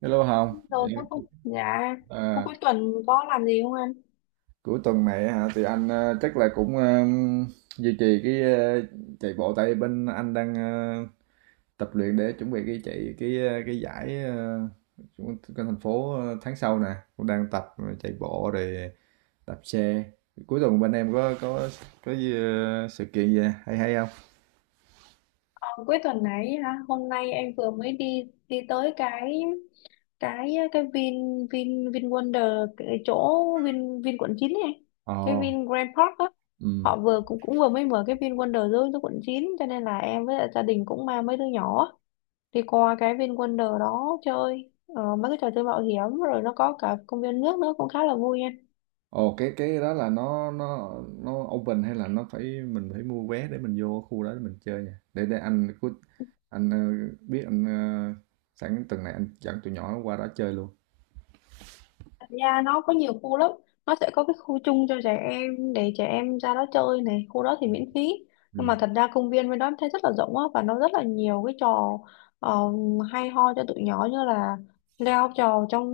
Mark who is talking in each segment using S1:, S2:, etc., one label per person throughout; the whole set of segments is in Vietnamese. S1: Hello Hồng,
S2: Rồi cuối
S1: Em-
S2: cùng, dạ, cuối
S1: à,
S2: cuối tuần có làm gì không anh?
S1: cuối tuần này hả? Thì anh chắc là cũng duy trì cái chạy bộ. Tại bên anh đang tập luyện để chuẩn bị cái chạy cái cái giải của thành phố tháng sau nè, cũng đang tập chạy bộ rồi đạp xe. Cuối tuần bên em có có gì, sự kiện gì hay hay không?
S2: Ờ, cuối tuần này hả? Hôm nay em vừa mới đi đi tới cái Vin Vin Vin Wonder cái chỗ Vin Vin quận 9 này,
S1: Ồ,
S2: cái Vin Grand Park á.
S1: ừ.
S2: Họ vừa cũng cũng vừa mới mở cái Vin Wonder dưới dưới quận 9, cho nên là em với lại gia đình cũng mang mấy đứa nhỏ á, đi qua cái Vin Wonder đó chơi mấy cái trò chơi mạo hiểm rồi nó có cả công viên nước nữa cũng khá là vui.
S1: Ồ, cái đó là nó open hay là nó phải mình phải mua vé để mình vô khu đó để mình chơi nha? Để anh cứ anh biết anh sẵn tuần này anh dẫn tụi nhỏ qua đó chơi luôn.
S2: Thật ra nó có nhiều khu lắm, nó sẽ có cái khu chung cho trẻ em để trẻ em ra đó chơi này, khu đó thì miễn phí, nhưng mà
S1: Ừ.
S2: thật ra công viên bên đó em thấy rất là rộng á, và nó rất là nhiều cái trò ờ, hay ho cho tụi nhỏ, như là leo trò trong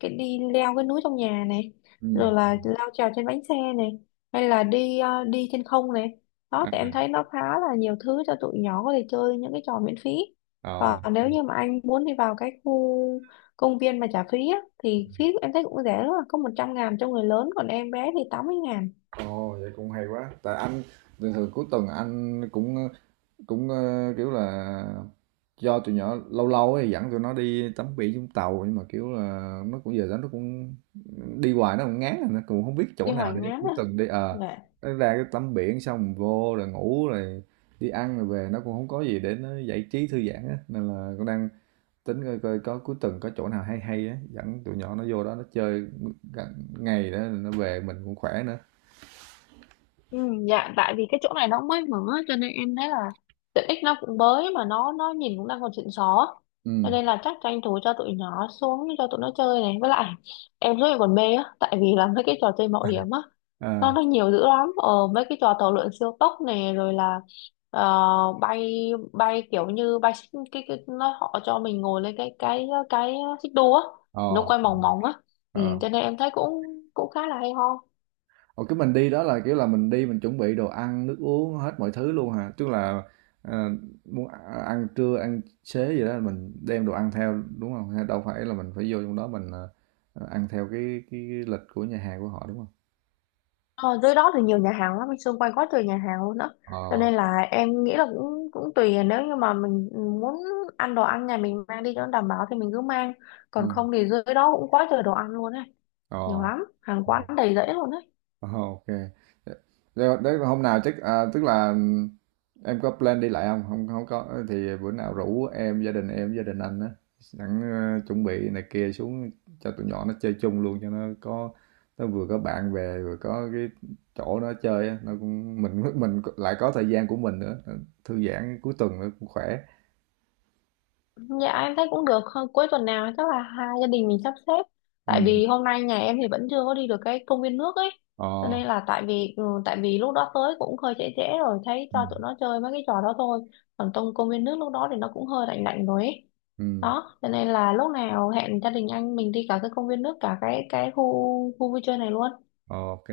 S2: cái đi leo cái núi trong nhà này,
S1: Ừ.
S2: rồi là leo trèo trên bánh xe này, hay là đi đi trên không này. Đó
S1: À.
S2: thì em thấy nó khá là nhiều thứ cho tụi nhỏ có thể chơi những cái trò miễn phí.
S1: Ờ.
S2: Và nếu như mà anh muốn đi vào cái khu công viên mà trả phí á, thì phí em thấy cũng rẻ lắm à, có 100.000 cho người lớn, còn em bé thì 80.000.
S1: Ồ, vậy cũng hay quá. Tại anh thường thường cuối tuần anh cũng cũng kiểu là do tụi nhỏ, lâu lâu thì dẫn tụi nó đi tắm biển Vũng Tàu, nhưng mà kiểu là nó cũng, giờ đó nó cũng đi hoài, nó cũng ngán rồi, nó cũng không biết chỗ
S2: Đi
S1: nào
S2: Hoài
S1: để
S2: Ngán
S1: cuối
S2: à.
S1: tuần đi. Ờ
S2: Dạ.
S1: nó ra cái tắm biển xong vô rồi ngủ rồi đi ăn rồi về, nó cũng không có gì để nó giải trí thư giãn á, nên là cũng đang tính coi coi có cuối tuần có chỗ nào hay hay á dẫn tụi nhỏ nó vô đó nó chơi gần ngày đó rồi nó về mình cũng khỏe nữa.
S2: Ừ, dạ tại vì cái chỗ này nó cũng mới mở, cho nên em thấy là tiện ích nó cũng mới, mà nó nhìn cũng đang còn xịn xó, cho
S1: Ừ.
S2: nên là chắc tranh thủ cho tụi nhỏ xuống cho tụi nó chơi này, với lại em rất là còn mê á, tại vì là mấy cái trò chơi mạo hiểm á, nó
S1: À.
S2: nó nhiều dữ lắm. Ờ, mấy cái trò tàu lượn siêu tốc này, rồi là ờ, bay bay kiểu như cái nó họ cho mình ngồi lên cái xích đu á, nó
S1: Ồ.
S2: quay mòng mòng á. Ừ,
S1: Ờ.
S2: cho nên em thấy cũng cũng khá là hay ho.
S1: Ồ, cái mình đi đó là, kiểu là, mình đi mình chuẩn bị đồ ăn, nước uống hết mọi thứ luôn hả? Tức là, ờ, muốn ăn trưa, ăn xế gì đó mình đem đồ ăn theo, đúng không? Hay đâu phải là mình phải vô trong đó mình, ăn theo cái lịch của nhà hàng của họ, đúng không?
S2: Ờ, dưới đó thì nhiều nhà hàng lắm, anh, xung quanh quá trời nhà hàng luôn đó. Cho
S1: Ờ,
S2: nên là em nghĩ là cũng cũng tùy, nếu như mà mình muốn ăn đồ ăn nhà mình mang đi cho nó đảm bảo thì mình cứ mang. Còn
S1: ừm,
S2: không thì dưới đó cũng quá trời đồ ăn luôn ấy, nhiều lắm, hàng quán
S1: ờ.
S2: đầy rẫy luôn ấy.
S1: Ồ, OK. Đ đấy hôm nào chắc à, tức là, em có plan đi lại không? Không hông có thì bữa nào rủ em, gia đình anh á, sẵn, ơ, chuẩn bị này kia xuống cho tụi nhỏ nó chơi chung luôn cho nó có, nó vừa có bạn bè, vừa có cái chỗ nó chơi á, nó cũng mình mình lại có thời gian của mình nữa, thư giãn cuối tuần nữa cũng khỏe.
S2: Dạ em thấy cũng được. Hơn cuối tuần nào chắc là hai gia đình mình sắp xếp. Tại
S1: Ừm,
S2: vì hôm nay nhà em thì vẫn chưa có đi được cái công viên nước ấy. Cho
S1: ờ,
S2: nên là tại vì ừ, tại vì lúc đó tới cũng hơi trễ trễ rồi, thấy
S1: ừ,
S2: cho tụi nó chơi mấy cái trò đó thôi. Còn trong công viên nước lúc đó thì nó cũng hơi lạnh lạnh rồi ấy.
S1: ừm.
S2: Đó cho nên là lúc nào hẹn gia đình anh mình đi cả cái công viên nước cả cái khu khu vui chơi này luôn,
S1: OK.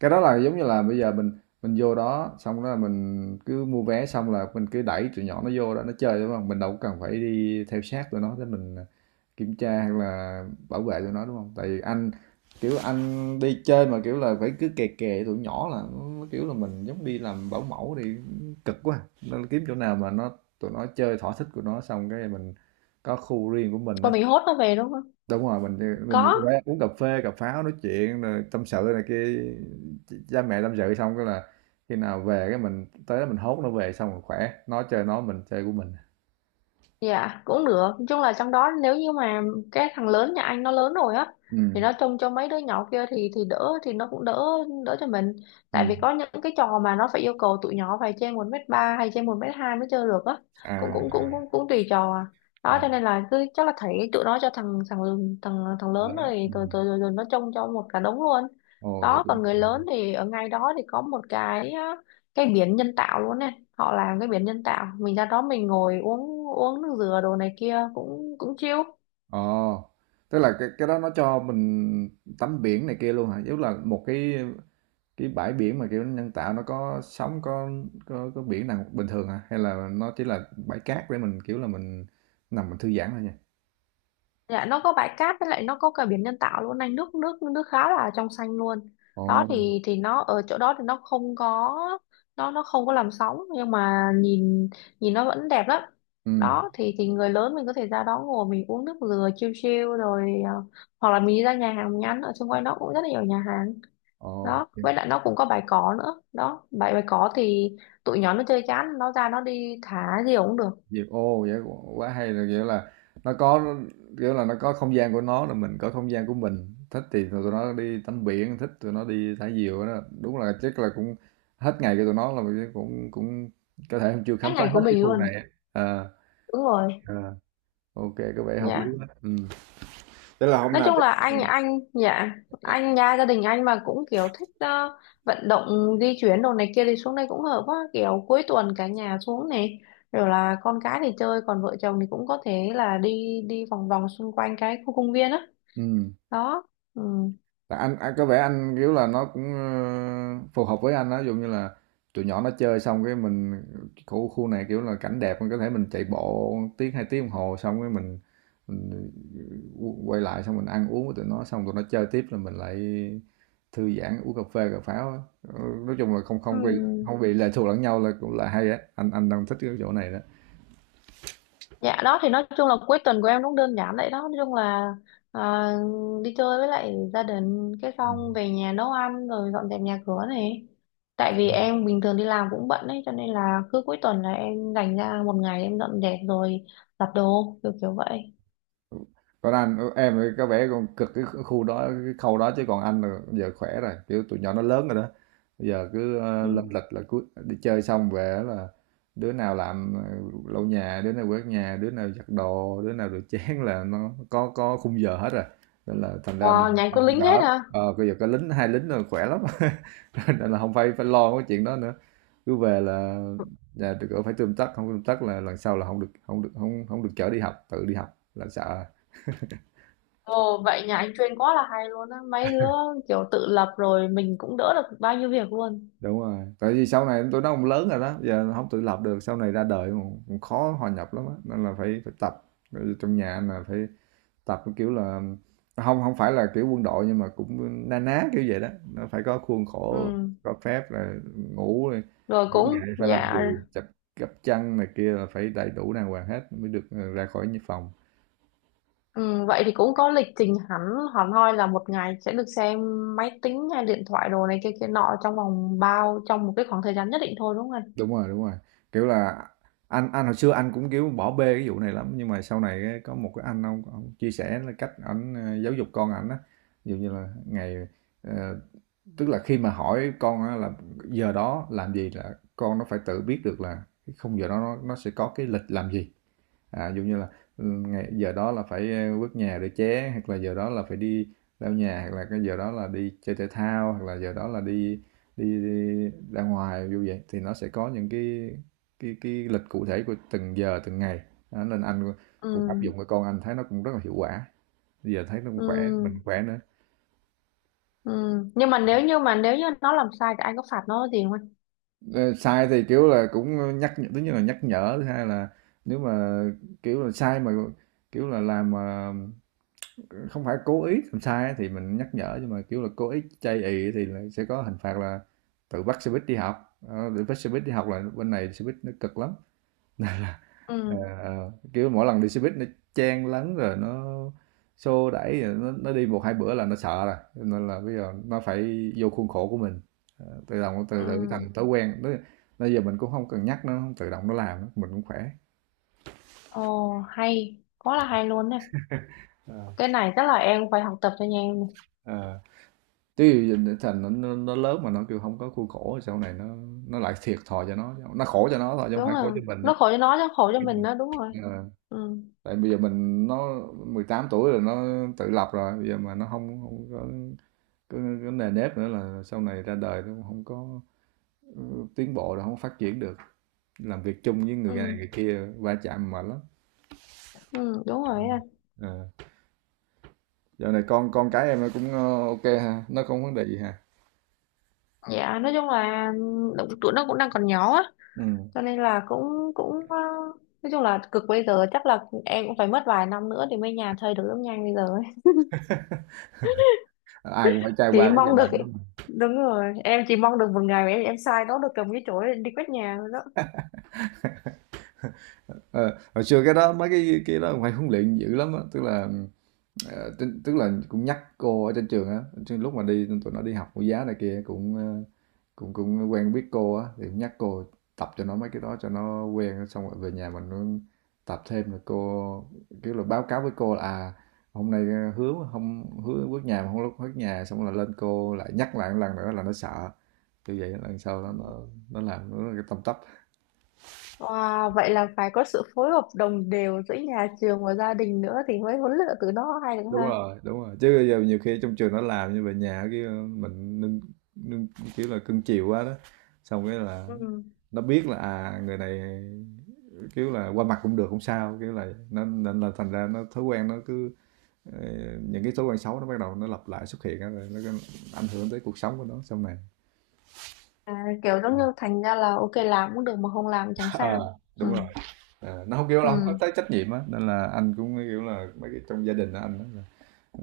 S1: Cái đó là giống như là bây giờ mình vô đó xong đó là mình cứ mua vé xong là mình cứ đẩy tụi nhỏ nó vô đó nó chơi đúng không? Mình đâu cần phải đi theo sát tụi nó để mình, à, kiểm tra hay là bảo vệ tụi nó, đúng không? Tại vì anh, kiểu, anh đi chơi mà, kiểu là, phải cứ kè kè tụi nhỏ là nó, kiểu là, mình giống đi làm bảo mẫu thì cực quá, nên kiếm chỗ nào mà tụi nó chơi thỏa thích của nó xong cái mình có khu riêng của mình á.
S2: còn mình hốt nó về đúng không?
S1: Đúng rồi, mình nhiều
S2: Có.
S1: khi uống cà phê, cà pháo nói chuyện rồi tâm sự này kia, cha mẹ tâm sự xong cái là khi nào về cái mình tới đó mình hốt nó về xong rồi khỏe, nó chơi nó, mình chơi của mình.
S2: Dạ cũng được. Nói chung là trong đó, nếu như mà cái thằng lớn nhà anh nó lớn rồi á, thì
S1: Ừ.
S2: nó trông cho mấy đứa nhỏ kia thì đỡ thì nó cũng đỡ, đỡ cho mình.
S1: Ừ.
S2: Tại vì có những cái trò mà nó phải yêu cầu tụi nhỏ phải trên 1,3 mét hay trên 1,2 mét mới chơi được á, cũng
S1: À.
S2: cũng cũng cũng cũng tùy trò à. Đó
S1: À.
S2: cho nên là cứ chắc là thấy tụi nó, cho thằng thằng thằng thằng lớn
S1: Đấy.
S2: rồi rồi
S1: Ừm.
S2: rồi, rồi, rồi nó trông cho một cả đống luôn.
S1: Ồ, vậy
S2: Đó
S1: cũng.
S2: còn người lớn thì ở ngay đó thì có một cái á, cái biển nhân tạo luôn nè, họ làm cái biển nhân tạo, mình ra đó mình ngồi uống uống nước dừa đồ này kia cũng cũng chill.
S1: Ồ, tức là cái đó nó cho mình tắm biển này kia luôn hả? Giống là một cái bãi biển mà kiểu nhân tạo, nó có sóng có, có biển nào bình thường hả? Hay là nó chỉ là bãi cát để mình kiểu là mình nằm mình thư giãn thôi nha?
S2: Dạ nó có bãi cát, với lại nó có cả biển nhân tạo luôn anh, nước nước nước khá là trong xanh luôn.
S1: Ồ.
S2: Đó thì nó ở chỗ đó thì nó không có, nó không có làm sóng, nhưng mà nhìn nhìn nó vẫn đẹp lắm.
S1: Ừm,
S2: Đó thì người lớn mình có thể ra đó ngồi mình uống nước dừa chill chill, rồi à, hoặc là mình đi ra nhà hàng mình ăn ở xung quanh đó cũng rất là nhiều nhà hàng.
S1: ồ,
S2: Đó
S1: dịp
S2: với lại nó cũng có bài có nữa, đó bài bài có thì tụi nhỏ nó chơi chán nó ra nó đi thả gì cũng được.
S1: dịp ô, vậy quá quá hay, là, kiểu là, nó có, kiểu là, nó có không gian của nó rồi mình có không gian của mình, thích thì tụi nó đi tắm biển, thích tụi nó đi thả diều đó. Đúng là chắc là cũng hết ngày của tụi nó là mình cũng cũng có thể chưa khám
S2: Cái
S1: phá
S2: ngành
S1: hết
S2: của
S1: cái
S2: mình
S1: khu này
S2: luôn.
S1: à. Ờ,
S2: Đúng rồi.
S1: ờ, ô kê, có vẻ hợp lý
S2: Dạ
S1: quá. Ừm. Thế là hôm
S2: nói
S1: nào
S2: chung
S1: chắc
S2: là anh
S1: ừm.
S2: anh dạ, anh nha, gia đình anh mà cũng kiểu thích vận động di chuyển đồ này kia thì xuống đây cũng hợp quá, kiểu cuối tuần cả nhà xuống này, rồi là con cái thì chơi, còn vợ chồng thì cũng có thể là đi đi vòng vòng xung quanh cái khu công viên á
S1: Ừm.
S2: đó, đó. Ừ.
S1: Là anh có vẻ anh kiểu là nó cũng phù hợp với anh đó, ví dụ như là tụi nhỏ nó chơi xong cái mình khu khu này kiểu là cảnh đẹp mình có thể mình chạy bộ tiếng hai tiếng đồng hồ xong cái mình quay lại xong mình ăn uống với tụi nó xong tụi nó chơi tiếp là mình lại thư giãn uống cà phê cà pháo á. Ờ, nói chung là không
S2: Ừ.
S1: không bị, không bị lệ thuộc lẫn nhau là cũng là hay á, anh đang thích cái chỗ này đó.
S2: Dạ đó thì nói chung là cuối tuần của em cũng đơn giản vậy đó. Nói chung là à, đi chơi với lại gia đình. Cái xong về nhà nấu ăn rồi dọn dẹp nhà cửa này. Tại vì em bình thường đi làm cũng bận ấy, cho nên là cứ cuối tuần là em dành ra một ngày em dọn dẹp rồi giặt đồ kiểu kiểu vậy.
S1: Còn anh em thì có vẻ còn cực cái khu đó cái khâu đó, chứ còn anh là giờ khỏe rồi, kiểu tụi nhỏ nó lớn rồi đó, bây giờ cứ lâm
S2: Ừ.
S1: lịch là cứ đi chơi xong về là đứa nào làm lau nhà, đứa nào quét nhà, đứa nào giặt đồ, đứa nào rửa chén, là nó có khung giờ hết rồi, nên là thành ra
S2: Wow,
S1: mình
S2: nhà anh
S1: anh
S2: có
S1: cũng
S2: lính hết
S1: đỡ.
S2: hả?
S1: Ờ bây giờ có lính, hai lính rồi khỏe lắm. Nên là không phải phải lo cái chuyện đó nữa, cứ về là nhà được ở phải tươm tất, không tươm tất là lần sau là không được, không được không không, được chở đi học, tự đi học là sợ.
S2: Ồ vậy nhà anh chuyên quá là hay luôn á. Mấy đứa kiểu tự lập rồi mình cũng đỡ được bao nhiêu việc luôn.
S1: Đúng rồi, tại vì sau này tụi nó cũng lớn rồi đó, giờ không tự lập được, sau này ra đời cũng cũng khó hòa nhập lắm á, nên là phải phải tập, trong nhà là phải tập, cái kiểu là, không không phải là kiểu quân đội nhưng mà cũng na ná, kiểu vậy đó. Nó phải có khuôn khổ,
S2: Ừ,
S1: có phép, là ngủ này,
S2: rồi, cũng,
S1: phải làm gì,
S2: dạ.
S1: chập gấp chăn này kia là phải đầy đủ đàng hoàng hết mới được, ra khỏi phòng.
S2: Ừ, vậy thì cũng có lịch trình hẳn hẳn hoi là một ngày sẽ được xem máy tính hay điện thoại đồ này kia kia nọ trong vòng bao trong một cái khoảng thời gian nhất định thôi đúng không anh?
S1: Đúng rồi, đúng rồi. Kiểu là anh hồi xưa anh cũng, kiểu, bỏ bê cái vụ này lắm, nhưng mà sau này á có một cái anh ông ổng chia sẻ là cách ảnh, giáo dục con ảnh á. Ví dụ như là ngày ờ, tức là khi mà hỏi con á là giờ đó làm gì là con nó phải tự biết được là cái khung giờ đó nó sẽ có cái lịch làm gì. À dụ như là ừ, giờ đó là phải quét nhà để ché, hoặc là giờ đó là phải đi lau nhà, hoặc là cái giờ đó là đi chơi thể thao, hoặc là giờ đó là đi đi ra ngoài. Như vậy thì nó sẽ có những cái lịch cụ thể của từng giờ từng ngày. Đó, nên anh cũng áp
S2: Ừ,
S1: dụng cho con, anh thấy nó cũng rất là hiệu quả, bây giờ thấy nó cũng
S2: ừ,
S1: khỏe, mình khỏe nữa.
S2: ừ. Nhưng mà nếu như nó làm sai thì anh có phạt nó gì không anh?
S1: Ờ, sai thì kiểu là cũng nhắc nhở, thứ nhất là nhắc nhở, thứ hai là nếu mà kiểu là sai mà kiểu là làm mà không phải cố ý làm sai á thì mình nhắc nhở, nhưng mà kiểu là cố ý chây ì thì là sẽ có hình phạt là tự bắt xe buýt đi học. Ờ, tự bắt xe buýt đi học là bên này xe buýt nó cực lắm. Ờ,
S2: Ừ,
S1: ờ. Kiểu mỗi lần đi xe buýt nó chen lấn rồi nó xô đẩy rồi nó đi một hai bữa là nó sợ rồi. Cho nên là bây giờ nó phải vô khuôn khổ của mình. Ờ, tự động từ từ
S2: ừ.
S1: thành thói quen, nó bây giờ mình cũng không cần nhắc, nó tự động nó làm á, mình cũng khỏe.
S2: Ồ, hay, quá là hay luôn nè.
S1: Ờ,
S2: Cái này chắc là em phải học tập cho nhà em này.
S1: ờ. Thành nó lớn mà nó kêu không có khuôn khổ, sau này nó lại thiệt thòi cho nó khổ cho nó thôi chứ không
S2: Đúng
S1: phải khổ
S2: là
S1: cho mình nữa.
S2: nó khổ cho nó chứ khổ cho mình đó đúng rồi.
S1: Ờ,
S2: Ừ,
S1: tại bây giờ mình nó 18 tuổi rồi, nó tự lập rồi, bây giờ mà nó không không có cái nề nếp nữa là sau này ra đời nó không có tiến bộ đâu, không phát triển được, làm việc chung với người này người
S2: ừ,
S1: kia va chạm mệt lắm.
S2: ừ, đúng rồi anh.
S1: À. Dạo này con cái em nó cũng ok ha, nó không vấn đề gì ha?
S2: Dạ, nói chung là ừ, tụi nó cũng đang còn nhỏ á,
S1: Ừ.
S2: cho nên là cũng cũng nói chung là cực, bây giờ chắc là em cũng phải mất vài năm nữa thì mới nhà chơi được giống nhanh bây giờ ấy.
S1: Ai cũng phải trải
S2: Chỉ
S1: qua cái giai
S2: mong được,
S1: đoạn đó mà.
S2: đúng rồi, em chỉ mong được một ngày mà em sai nó được cầm cái chổi lên đi quét nhà thôi đó.
S1: Ờ, hồi xưa cái đó mấy cái đó cũng phải huấn luyện dữ lắm á, tức là, ờ, tức là cũng nhắc cô ở trên trường á, lúc mà đi tụi nó đi học mẫu giáo này kia cũng cũng cũng quen biết cô á thì cũng nhắc cô tập cho nó mấy cái đó cho nó quen, xong rồi về nhà mình cũng tập thêm, rồi cô kiểu là báo cáo với cô là à hôm nay hứa không hứa bước nhà mà không, lúc bước nhà xong là lên cô lại nhắc lại một lần nữa là nó sợ. Như vậy lần sau nó làm nó tâm tấp.
S2: Wow vậy là phải có sự phối hợp đồng đều giữa nhà trường và gia đình nữa thì mới huấn luyện từ nó hay được
S1: Đúng
S2: ha.
S1: rồi, đúng rồi. Chứ bây giờ nhiều khi trong trường nó làm, như về nhà cái mình nên kiểu là cưng chiều quá đó, xong cái là
S2: Ừ.
S1: nó biết là à người này kiểu là qua mặt cũng được không sao, kiểu là nó, nên là thành ra nó thói quen nó cứ ờ, những cái thói quen xấu nó bắt đầu nó lặp lại xuất hiện á, rồi nó cứ ảnh hưởng tới cuộc sống của nó sau này.
S2: À, kiểu giống như thành ra là ok làm cũng được mà không làm chẳng
S1: Ờ,
S2: sao. Ừ.
S1: đúng rồi. Ờ, nó không kiểu là không có
S2: Ừ.
S1: tới trách nhiệm á, nên là anh cũng kiểu là mấy cái trong gia đình á, anh đó,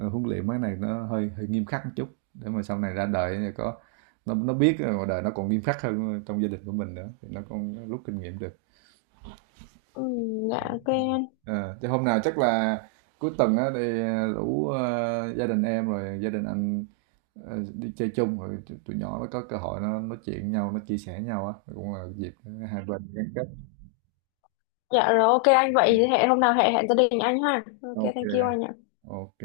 S1: Huấn luyện mấy này nó hơi hơi nghiêm khắc một chút để mà sau này ra đời thì có, nó biết là ngoài đời nó còn nghiêm khắc hơn trong gia đình của mình nữa thì nó còn rút kinh nghiệm được.
S2: Ừ, dạ ok anh.
S1: Ờ, chứ hôm nào chắc là cuối tuần á thì rủ gia đình em rồi gia đình anh đi chơi chung, rồi tụi nhỏ nó có cơ hội nó nói chuyện nhau, nó chia sẻ nhau á, cũng là dịp hai bên gắn kết.
S2: Dạ rồi ok anh, vậy hẹn hôm nào hẹn hẹn gia đình anh ha, ok
S1: OK.
S2: thank you anh ạ.
S1: OK.